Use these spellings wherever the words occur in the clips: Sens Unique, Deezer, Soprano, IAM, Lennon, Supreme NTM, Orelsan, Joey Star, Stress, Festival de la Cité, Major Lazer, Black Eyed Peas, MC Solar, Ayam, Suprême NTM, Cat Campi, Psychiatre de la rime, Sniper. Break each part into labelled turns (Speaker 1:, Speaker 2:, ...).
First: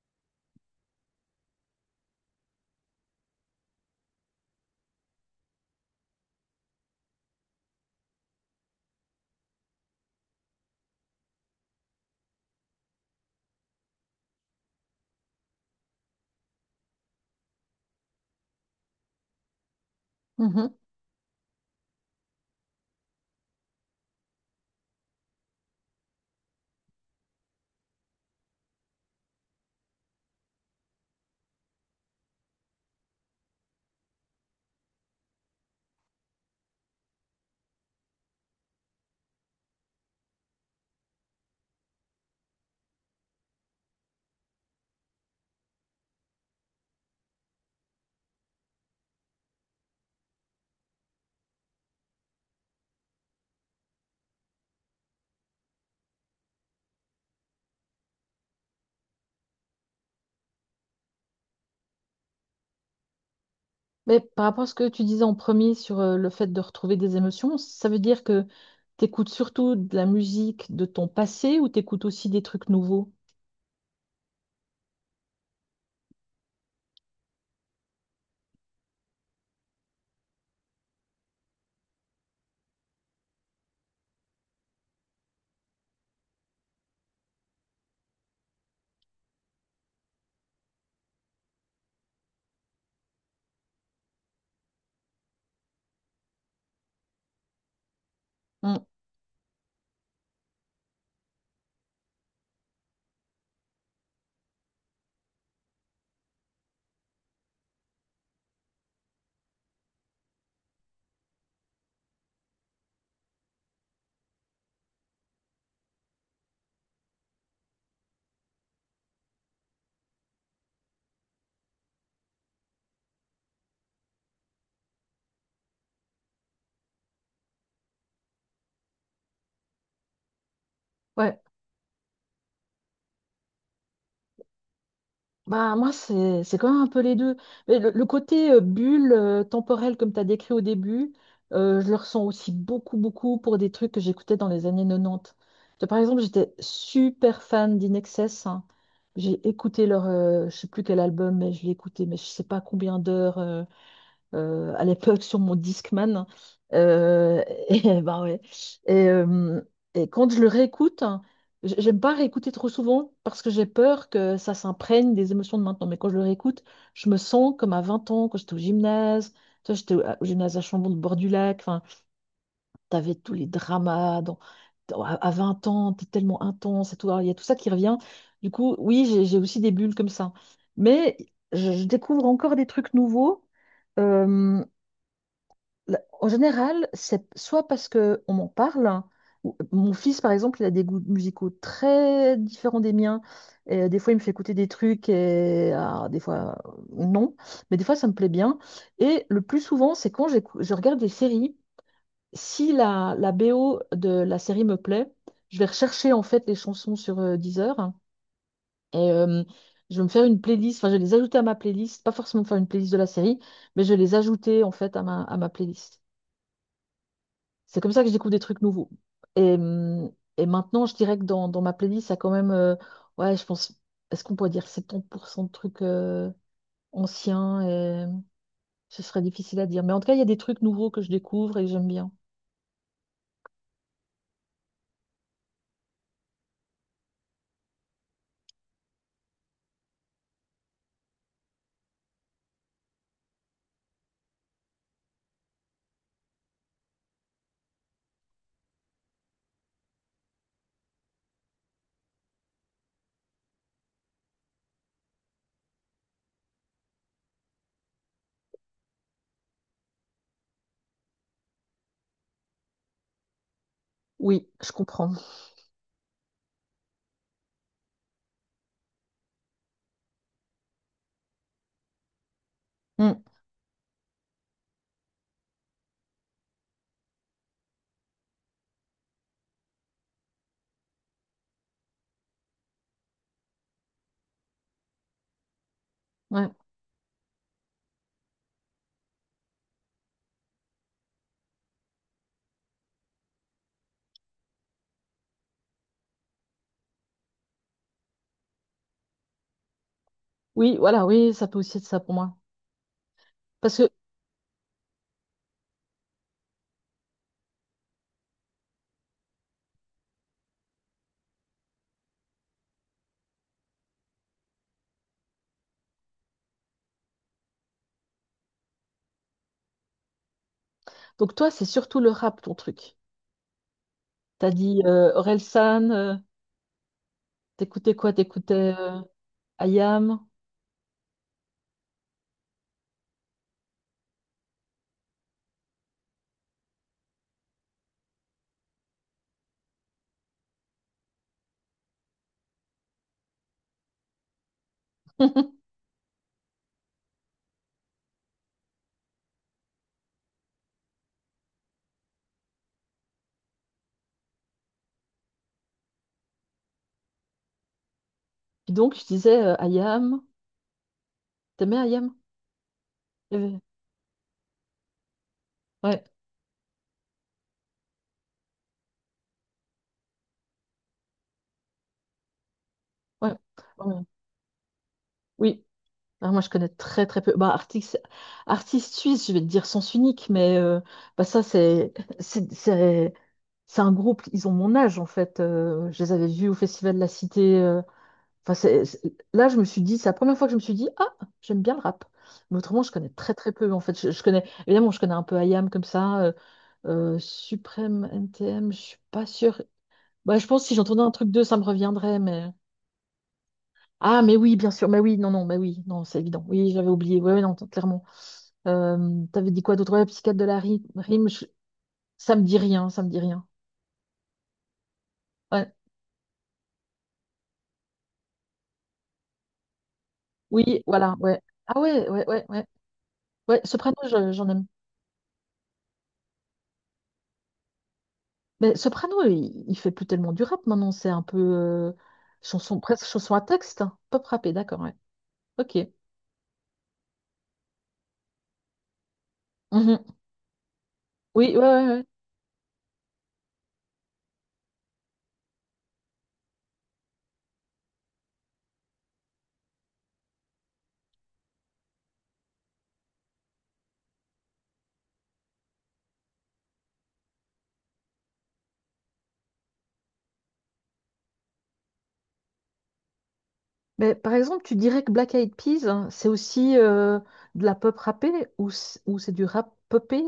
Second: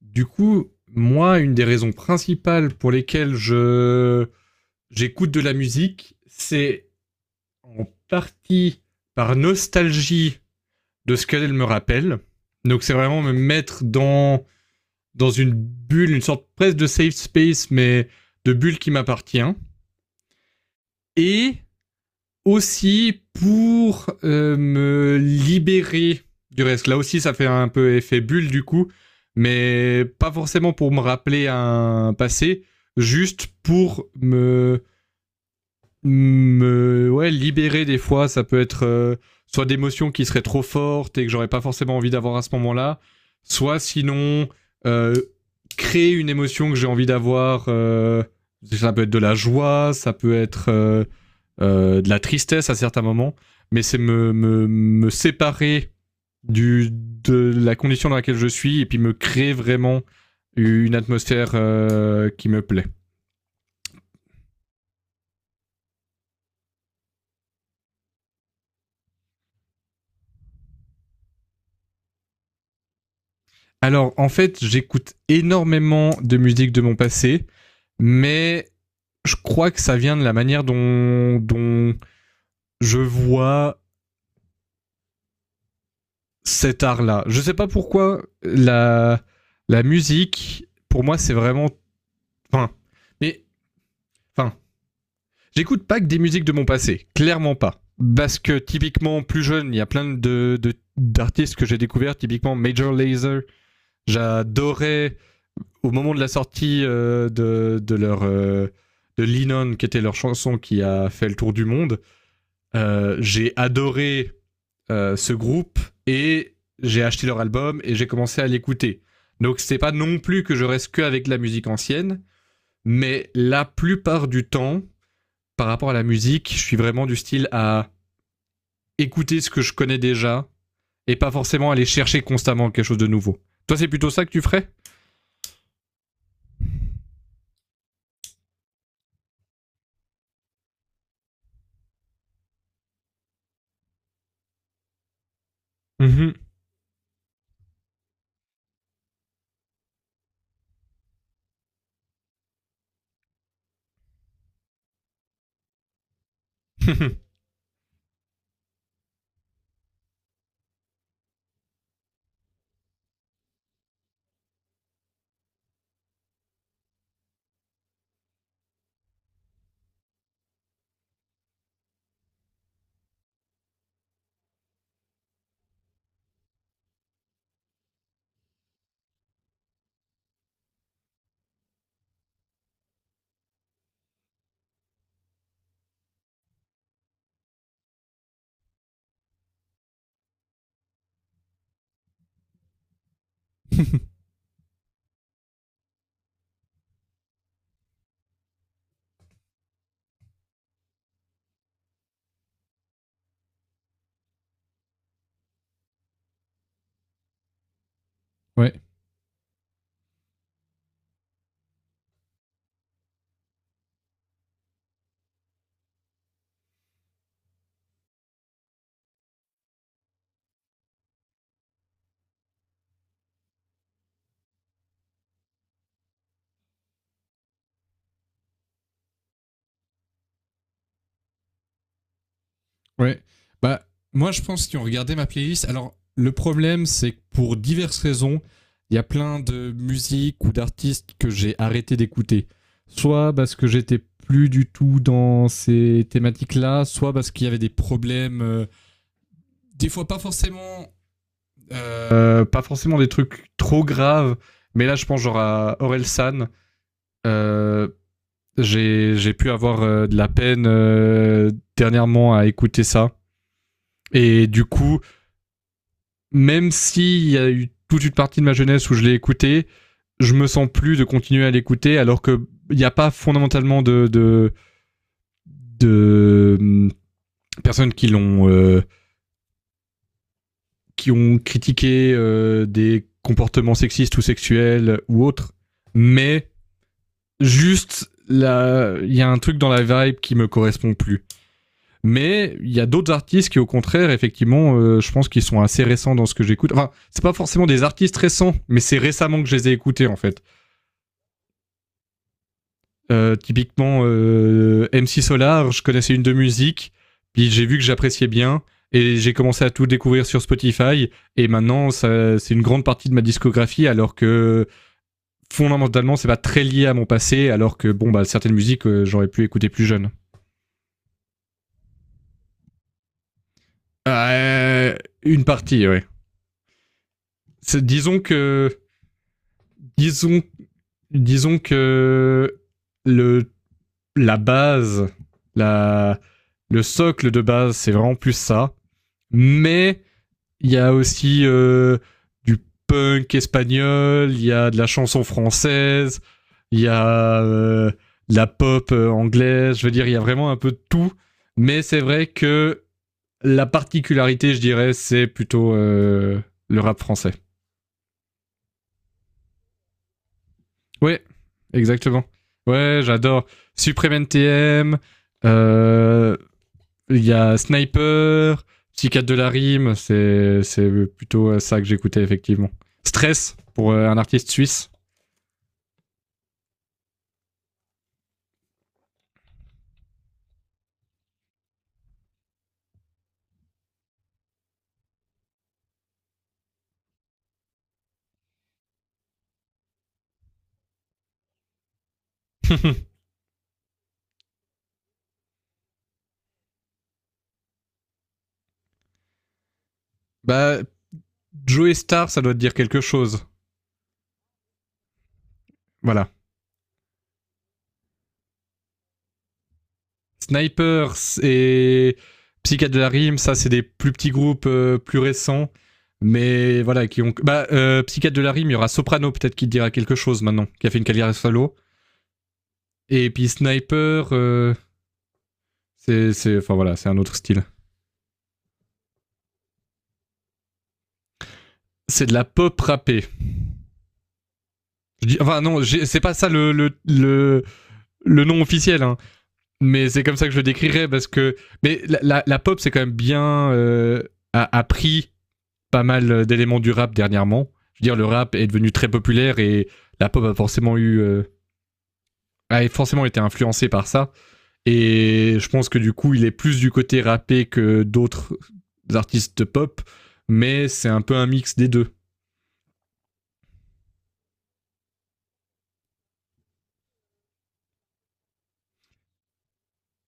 Speaker 1: Du coup, moi, une des raisons principales pour lesquelles je j'écoute de la musique, c'est en partie par nostalgie de ce qu'elle me rappelle. Donc c'est vraiment me mettre dans une bulle, une sorte presque de safe space, mais de bulle qui m'appartient.
Speaker 2: Mhm.
Speaker 1: Et aussi pour me libérer du reste. Là aussi, ça fait un peu effet bulle du coup, mais pas forcément pour me rappeler un passé, juste pour me, ouais, libérer des fois. Ça peut être soit d'émotions qui seraient trop fortes et que j'aurais pas forcément envie d'avoir à ce moment-là, soit sinon euh, créer une émotion que j'ai envie d'avoir. Ça peut être de la joie, ça peut être de la tristesse à certains moments, mais c'est me séparer de la condition dans laquelle je suis et puis me créer vraiment une atmosphère qui me plaît.
Speaker 2: Mais par rapport à ce que tu disais en premier sur le fait de retrouver des émotions, ça veut dire que t'écoutes surtout de la musique de ton passé ou t'écoutes aussi des trucs nouveaux?
Speaker 1: Alors en fait, j'écoute énormément de musique de mon passé, mais je crois que ça vient de la manière dont je vois cet art-là. Je sais pas pourquoi la musique, pour moi, c'est vraiment. Enfin, mais. Enfin, j'écoute pas que des musiques de mon passé, clairement pas. Parce que
Speaker 2: Mm.
Speaker 1: typiquement, plus jeune, il y a plein d'artistes que j'ai découverts, typiquement Major Lazer. J'adorais au moment de la sortie de leur. De Lennon, qui était leur chanson qui a fait le tour du monde. J'ai adoré ce groupe et j'ai acheté leur album et j'ai commencé à l'écouter. Donc c'est pas non plus que je reste que avec la musique ancienne, mais la plupart du temps, par rapport à la musique, je suis vraiment du style à écouter ce que je connais déjà et pas
Speaker 2: Ouais.
Speaker 1: forcément aller chercher constamment quelque chose de nouveau. Toi, c'est plutôt ça que tu ferais?
Speaker 2: Bah moi c'est quand même un peu les deux. Mais le côté bulle temporelle comme tu as décrit au début, je le ressens aussi beaucoup pour des trucs que j'écoutais dans les années 90. Tu vois, par exemple,
Speaker 1: Mhm.
Speaker 2: j'étais super fan d'In hein. J'ai écouté leur, je sais plus quel album, mais je l'ai écouté, mais je sais pas combien d'heures, à l'époque sur mon Discman. Euh, et bah ouais. Et, euh, et quand je le réécoute, hein, j'aime pas réécouter trop souvent parce que j'ai peur que ça s'imprègne des émotions de maintenant. Mais quand je le réécoute, je me sens comme à 20 ans, quand j'étais au gymnase. Tu vois, j'étais au gymnase à Chambon, de bord du lac. Enfin, t'avais tous les dramas à 20 ans, t'es tellement intense et tout. Alors, il y a tout ça qui revient. Du coup, oui, j'ai aussi des bulles comme ça. Mais je découvre encore des trucs nouveaux. euh, En général, c'est soit parce que on m'en parle, hein, mon fils par exemple, il a des goûts musicaux très différents des miens, et des fois il me fait écouter des trucs, et ah, des fois non, mais des fois ça me plaît bien. Et le plus souvent, c'est quand je regarde des séries, si la BO de la série me plaît, je vais rechercher en fait les chansons sur Deezer, hein,
Speaker 1: Ouais,
Speaker 2: et je vais me faire une playlist, enfin je vais les ajouter à ma playlist, pas forcément faire une playlist de la série, mais je vais les ajouter en fait à ma playlist. C'est comme ça que je découvre des trucs nouveaux. Et, hum, et maintenant, je dirais que dans ma playlist, ça a quand même, ouais, je pense, est-ce qu'on pourrait dire 70% de trucs anciens et ce serait difficile à dire. Mais en tout cas, il y a des trucs nouveaux que je découvre et que j'aime bien.
Speaker 1: ouais. Bah, moi, je pense qu'ils ont regardé ma playlist. Alors, le problème, c'est que pour diverses raisons, il y a plein de musiques ou d'artistes que j'ai arrêté d'écouter. Soit parce que j'étais plus du tout dans ces thématiques-là, soit parce qu'il y avait des problèmes, des fois pas forcément des trucs trop graves, mais là, je pense genre à Orelsan. Euh, j'ai pu avoir de la peine dernièrement à écouter ça. Et
Speaker 2: Oui,
Speaker 1: du
Speaker 2: je
Speaker 1: coup,
Speaker 2: comprends.
Speaker 1: même s'il y a eu toute une partie de ma jeunesse où je l'ai écouté, je me sens plus de continuer à l'écouter alors que il n'y a pas
Speaker 2: Hmm,
Speaker 1: fondamentalement de personnes qui ont critiqué des comportements sexistes ou sexuels ou autres. Mais
Speaker 2: ouais.
Speaker 1: juste, là, il y a un truc dans la vibe qui me correspond plus. Mais il y a d'autres artistes qui, au contraire, effectivement, je pense qu'ils sont assez récents dans ce que j'écoute. Enfin, c'est pas forcément des artistes récents, mais c'est récemment que je les ai écoutés, en fait.
Speaker 2: Oui, voilà, oui, ça peut aussi être ça pour moi. Parce que,
Speaker 1: Typiquement, MC Solar, je connaissais une de musique, puis j'ai vu que j'appréciais bien, et j'ai commencé à tout découvrir sur Spotify, et maintenant, ça, c'est une grande partie de ma discographie, alors que fondamentalement, c'est pas très lié à mon passé, alors que, bon, bah, certaines musiques, j'aurais pu écouter plus jeune.
Speaker 2: donc toi, c'est surtout le rap, ton truc. T'as dit
Speaker 1: Euh, une partie,
Speaker 2: Orelsan,
Speaker 1: oui.
Speaker 2: t'écoutais quoi?
Speaker 1: Disons
Speaker 2: T'écoutais
Speaker 1: que,
Speaker 2: IAM?
Speaker 1: disons, disons que le, la base, la, le socle de base, c'est vraiment plus ça. Mais il y a aussi du punk espagnol, il y a de la chanson
Speaker 2: Puis
Speaker 1: française, il y a de la pop anglaise. Je veux dire, il y a vraiment un peu de tout. Mais c'est vrai que la particularité, je dirais, c'est plutôt le rap français.
Speaker 2: donc, je disais Ayam.
Speaker 1: Ouais,
Speaker 2: T'aimais Ayam?
Speaker 1: exactement. Ouais,
Speaker 2: Il y
Speaker 1: j'adore.
Speaker 2: avait-
Speaker 1: Supreme NTM,
Speaker 2: Ouais,
Speaker 1: euh, il y a Sniper, Psychiatre de la rime, c'est plutôt ça que j'écoutais effectivement.
Speaker 2: ouais,
Speaker 1: Stress, pour
Speaker 2: ouais.
Speaker 1: un artiste suisse.
Speaker 2: Oui. Alors, moi, je connais très, très peu. Bah, artiste suisse, je vais te dire sens unique, mais bah, ça, c'est c'est- c'est- c'est un groupe, ils ont mon âge, en fait. Je les avais vus au Festival de la Cité. Enfin, là, je me suis dit, c'est la première fois que je me suis dit, ah, j'aime bien le rap. Mais autrement, je connais très, très peu, en fait. Je connais, évidemment, je connais un peu Ayam comme ça. Suprême N T M. Je suis pas sûre. Bah, je pense que si
Speaker 1: Bah,
Speaker 2: j'entendais un truc d'eux, ça me
Speaker 1: Joey
Speaker 2: reviendrait,
Speaker 1: Star, ça
Speaker 2: mais...
Speaker 1: doit te dire quelque chose.
Speaker 2: Ah, mais oui, bien sûr, mais oui, mais oui, non, c'est
Speaker 1: Voilà.
Speaker 2: évident. Oui, j'avais oublié, oui, non, clairement. T'avais dit quoi d'autre? Ouais, psychiatre de la
Speaker 1: Sniper
Speaker 2: rime,
Speaker 1: et
Speaker 2: ça me dit rien,
Speaker 1: Psychiatre de
Speaker 2: ça
Speaker 1: la
Speaker 2: me dit
Speaker 1: rime,
Speaker 2: rien.
Speaker 1: ça c'est des plus petits groupes plus récents.
Speaker 2: Ouais.
Speaker 1: Mais voilà, qui ont. Bah, Psychiatre de la rime, il y aura Soprano peut-être qui te dira quelque chose maintenant,
Speaker 2: Oui,
Speaker 1: qui a fait une
Speaker 2: voilà,
Speaker 1: carrière
Speaker 2: ouais.
Speaker 1: solo.
Speaker 2: Ah ouais, ouais, ouais, ouais.
Speaker 1: Et puis
Speaker 2: Ouais, Soprano,
Speaker 1: Sniper,
Speaker 2: j'en aime.
Speaker 1: enfin voilà, c'est un autre style.
Speaker 2: Mais Soprano, il fait plus tellement du rap maintenant, c'est un peu
Speaker 1: C'est de la pop
Speaker 2: chanson, presque
Speaker 1: rappée.
Speaker 2: chanson à texte. Hein. Pop rappé, d'accord, ouais.
Speaker 1: Je dis, enfin
Speaker 2: Ok.
Speaker 1: non, c'est pas ça le nom officiel, hein. Mais
Speaker 2: Mhm.
Speaker 1: c'est comme ça que je le décrirais parce que,
Speaker 2: Oui, ouais, ouais,
Speaker 1: mais
Speaker 2: ouais.
Speaker 1: la pop c'est quand même bien a pris pas mal d'éléments du rap dernièrement. Je veux dire, le rap est devenu très populaire et la pop a forcément été influencée par ça. Et je pense que du coup, il est plus du côté rappé que d'autres artistes pop, mais c'est un peu un mix des deux.
Speaker 2: Mais par exemple, tu dirais que Black Eyed Peas, hein, c'est aussi de la pop rappée ou ou c'est du rap popé?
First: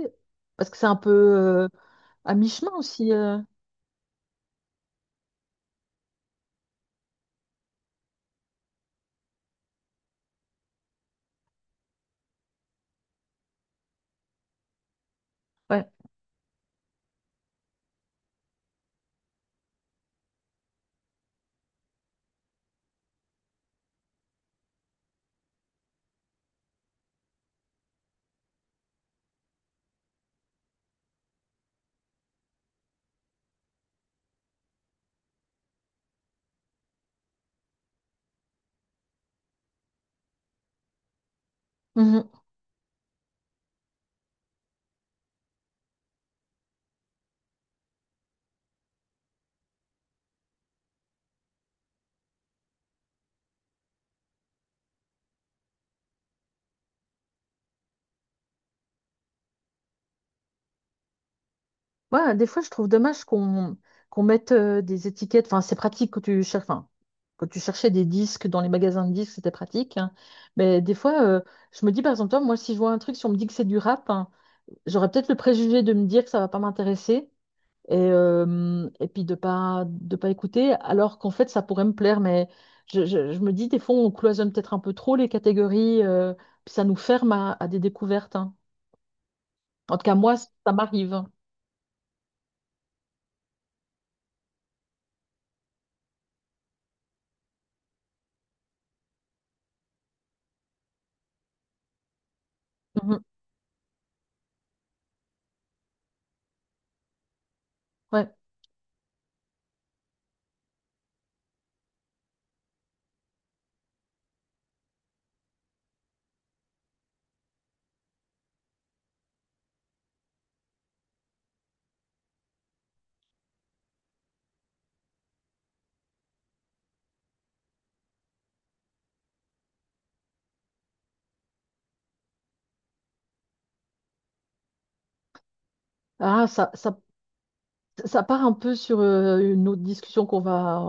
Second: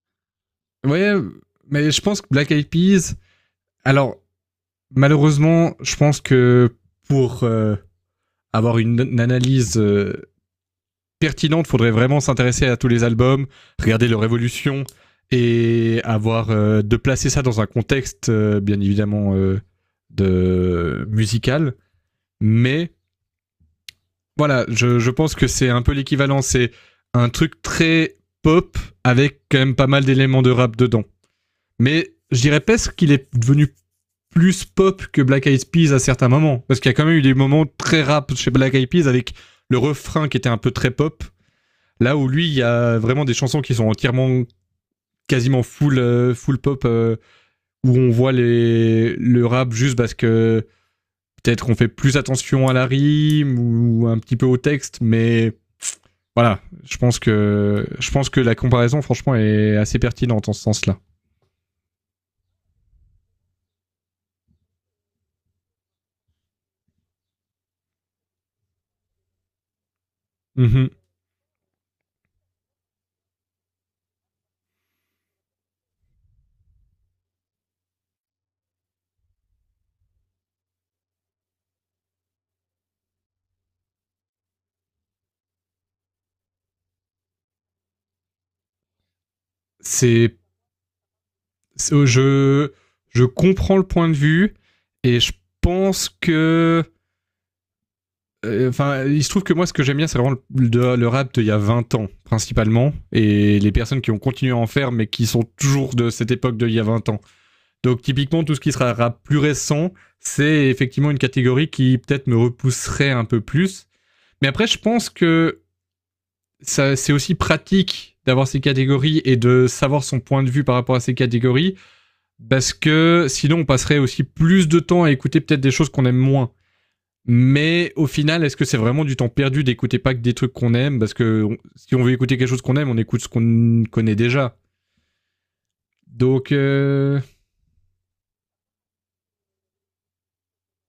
Speaker 2: Parce que c'est un peu
Speaker 1: Ouais, mais je pense que
Speaker 2: à
Speaker 1: Black Eyed
Speaker 2: mi-chemin aussi.
Speaker 1: Peas. Alors, malheureusement, je pense que pour avoir une analyse pertinente, il faudrait vraiment s'intéresser à tous les albums, regarder leur évolution
Speaker 2: Ouais.
Speaker 1: et avoir de placer ça dans un contexte bien évidemment de musical. Mais voilà, je pense que c'est un peu l'équivalent. C'est un truc très pop avec quand même pas mal d'éléments de rap dedans. Mais je dirais presque qu'il est devenu plus pop que Black Eyed Peas à certains moments. Parce qu'il y a quand même eu des moments très rap chez Black Eyed Peas avec le refrain qui était un peu très pop. Là où
Speaker 2: Mhm.
Speaker 1: lui, il y a vraiment des chansons qui sont entièrement quasiment full, pop, où on voit le rap juste parce que peut-être qu'on fait plus attention à la rime ou un petit peu au texte, mais voilà, je pense que la comparaison, franchement, est assez pertinente en ce sens-là.
Speaker 2: Ouais, des fois, je trouve dommage qu'on mette des étiquettes. Enfin, c'est pratique quand tu cherches. Enfin, quand tu cherchais des disques dans les magasins de disques, c'était pratique. Hein. Mais
Speaker 1: Mhm.
Speaker 2: des fois, je me dis, par exemple, toi, moi, si je vois un truc, si on me dit que c'est du rap, hein, j'aurais peut-être le préjugé de me dire que ça va pas m'intéresser, et puis de pas écouter alors qu'en fait ça pourrait me plaire mais je me dis des fois on cloisonne peut-être un peu trop les catégories puis ça nous ferme à des découvertes hein. En tout cas moi
Speaker 1: C'est
Speaker 2: ça m'arrive.
Speaker 1: je, je comprends le point de vue et je pense que. Enfin, il se trouve que moi, ce que j'aime bien, c'est vraiment le rap d'il y a 20 ans, principalement,
Speaker 2: Mhm.
Speaker 1: et les personnes qui ont continué à en faire, mais qui sont toujours de cette époque d'il y a 20 ans. Donc,
Speaker 2: Ouais.
Speaker 1: typiquement, tout ce qui sera rap plus récent, c'est effectivement une catégorie qui peut-être me repousserait un peu plus. Mais après, je pense que c'est aussi pratique d'avoir ces catégories et de savoir son point de vue par rapport à ces catégories parce que sinon on passerait aussi plus de temps à écouter peut-être des choses qu'on aime moins. Mais au final, est-ce que c'est vraiment du temps perdu d'écouter pas que des trucs qu'on aime? Parce que si on veut écouter quelque chose qu'on aime, on écoute ce qu'on connaît déjà.
Speaker 2: Ah
Speaker 1: Donc
Speaker 2: ça, ça ça part un peu sur une autre discussion qu'on va,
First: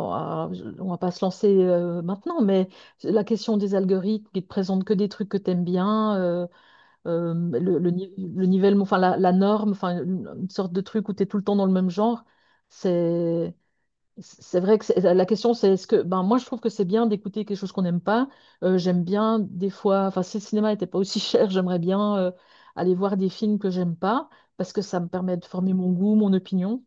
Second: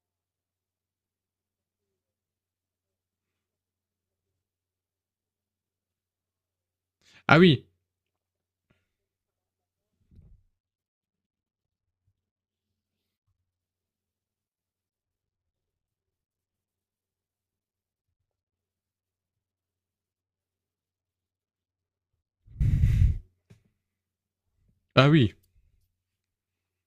Speaker 2: on va pas se lancer maintenant mais la question des algorithmes qui te présentent que des trucs que t'aimes bien,
Speaker 1: ah oui,
Speaker 2: le, ni- le nivellement, enfin la norme, enfin une sorte de truc où tu es tout le temps dans le même genre, c'est c'est vrai que la question c'est est-ce que ben moi je trouve que c'est bien d'écouter quelque chose qu'on n'aime pas. J'aime bien des fois, enfin si le cinéma n'était pas aussi cher, j'aimerais bien aller voir des films que j'aime pas parce que ça
Speaker 1: ah
Speaker 2: me
Speaker 1: oui.
Speaker 2: permet de former mon goût, mon opinion,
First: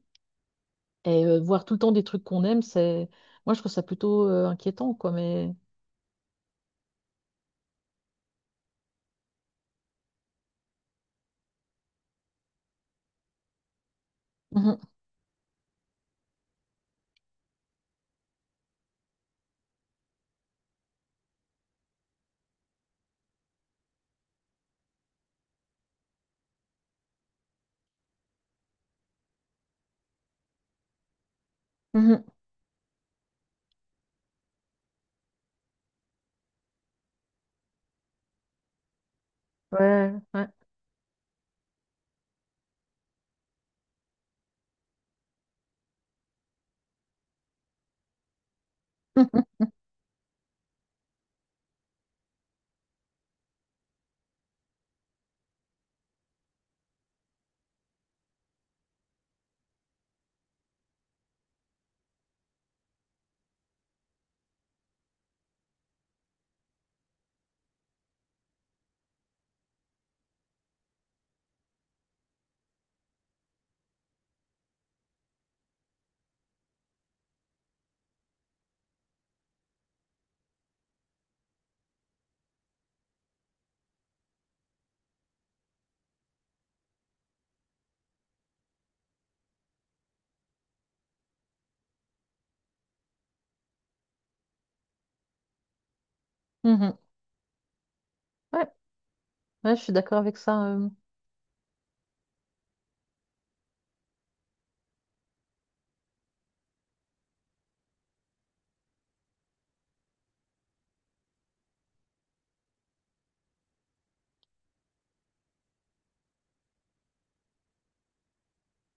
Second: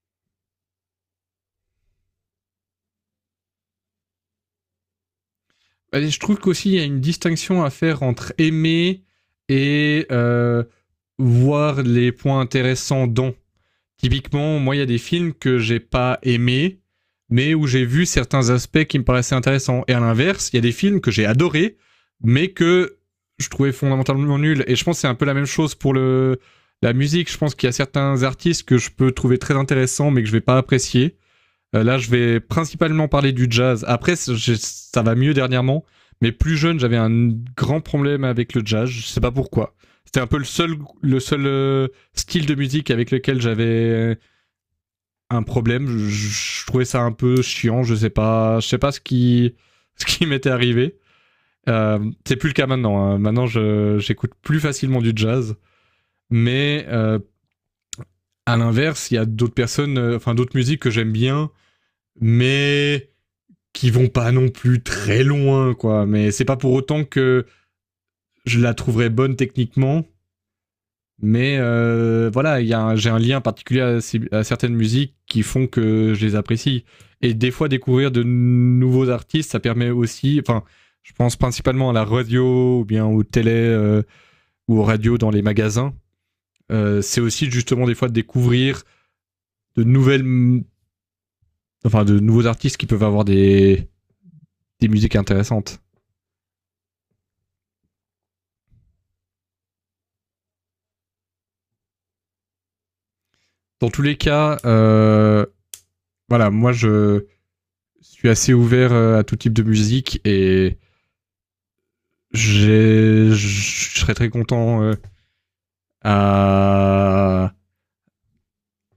Speaker 2: et voir tout le temps des trucs qu'on aime, c'est, moi je trouve ça plutôt inquiétant quoi mais.
Speaker 1: Je trouve qu'aussi il y a une distinction à faire entre aimer et voir les points intéressants dans. Typiquement, moi, il
Speaker 2: Mhm,
Speaker 1: y a des films que j'ai pas aimés, mais où j'ai vu certains aspects qui me paraissaient intéressants. Et à l'inverse, il y a des films que j'ai adorés, mais que je trouvais fondamentalement nuls. Et je pense que c'est un peu la même chose pour la musique. Je pense qu'il y a certains artistes que je peux trouver très intéressants, mais que je vais pas apprécier. Là, je
Speaker 2: mhm.
Speaker 1: vais principalement parler du jazz. Après, ça va mieux dernièrement. Mais plus jeune, j'avais un grand problème avec le jazz. Je sais pas pourquoi.
Speaker 2: Ouais
Speaker 1: C'était un peu
Speaker 2: ouais.
Speaker 1: le seul style de musique avec lequel j'avais un problème. Je trouvais ça un peu chiant. Je sais pas ce qui, ce qui m'était arrivé. Euh, c'est plus le cas maintenant. Hein. Maintenant, j'écoute plus facilement du jazz. Mais à l'inverse, il y a enfin d'autres musiques que j'aime bien, mais qui vont pas non plus très loin, quoi. Mais c'est pas pour autant que je la trouverais bonne techniquement. Mais voilà, y a j'ai un lien particulier à certaines musiques qui font que je les apprécie. Et des fois, découvrir de nouveaux artistes, ça permet aussi. Enfin, je pense principalement à la radio ou bien aux télé ou aux radios dans les magasins. C'est aussi justement des fois de découvrir de nouvelles, enfin de nouveaux artistes qui peuvent avoir des musiques intéressantes.
Speaker 2: Mhm, mhm. Ouais, ouais, je suis d'accord avec ça.
Speaker 1: Dans tous les cas, voilà, moi je suis assez ouvert à tout type de musique et je serais très content à,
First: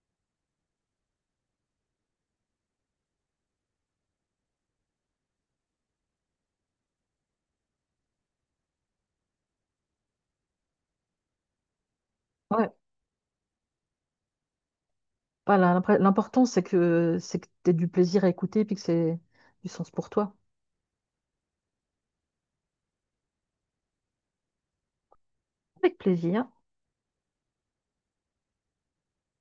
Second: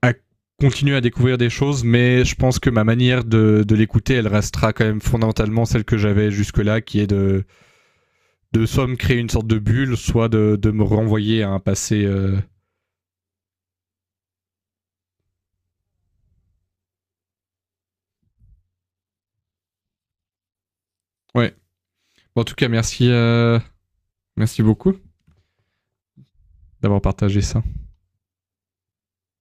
Speaker 1: à continuer à découvrir des choses, mais je pense que ma manière de l'écouter, elle restera quand même fondamentalement celle que j'avais jusque-là, qui est de soit me créer une sorte de bulle, soit de me renvoyer à un passé.
Speaker 2: Ouais. Voilà, l'important, c'est que tu aies du plaisir à écouter et puis que c'est du sens pour toi.
Speaker 1: Ouais. Bon, en tout cas, merci beaucoup
Speaker 2: Avec plaisir.
Speaker 1: d'avoir partagé ça.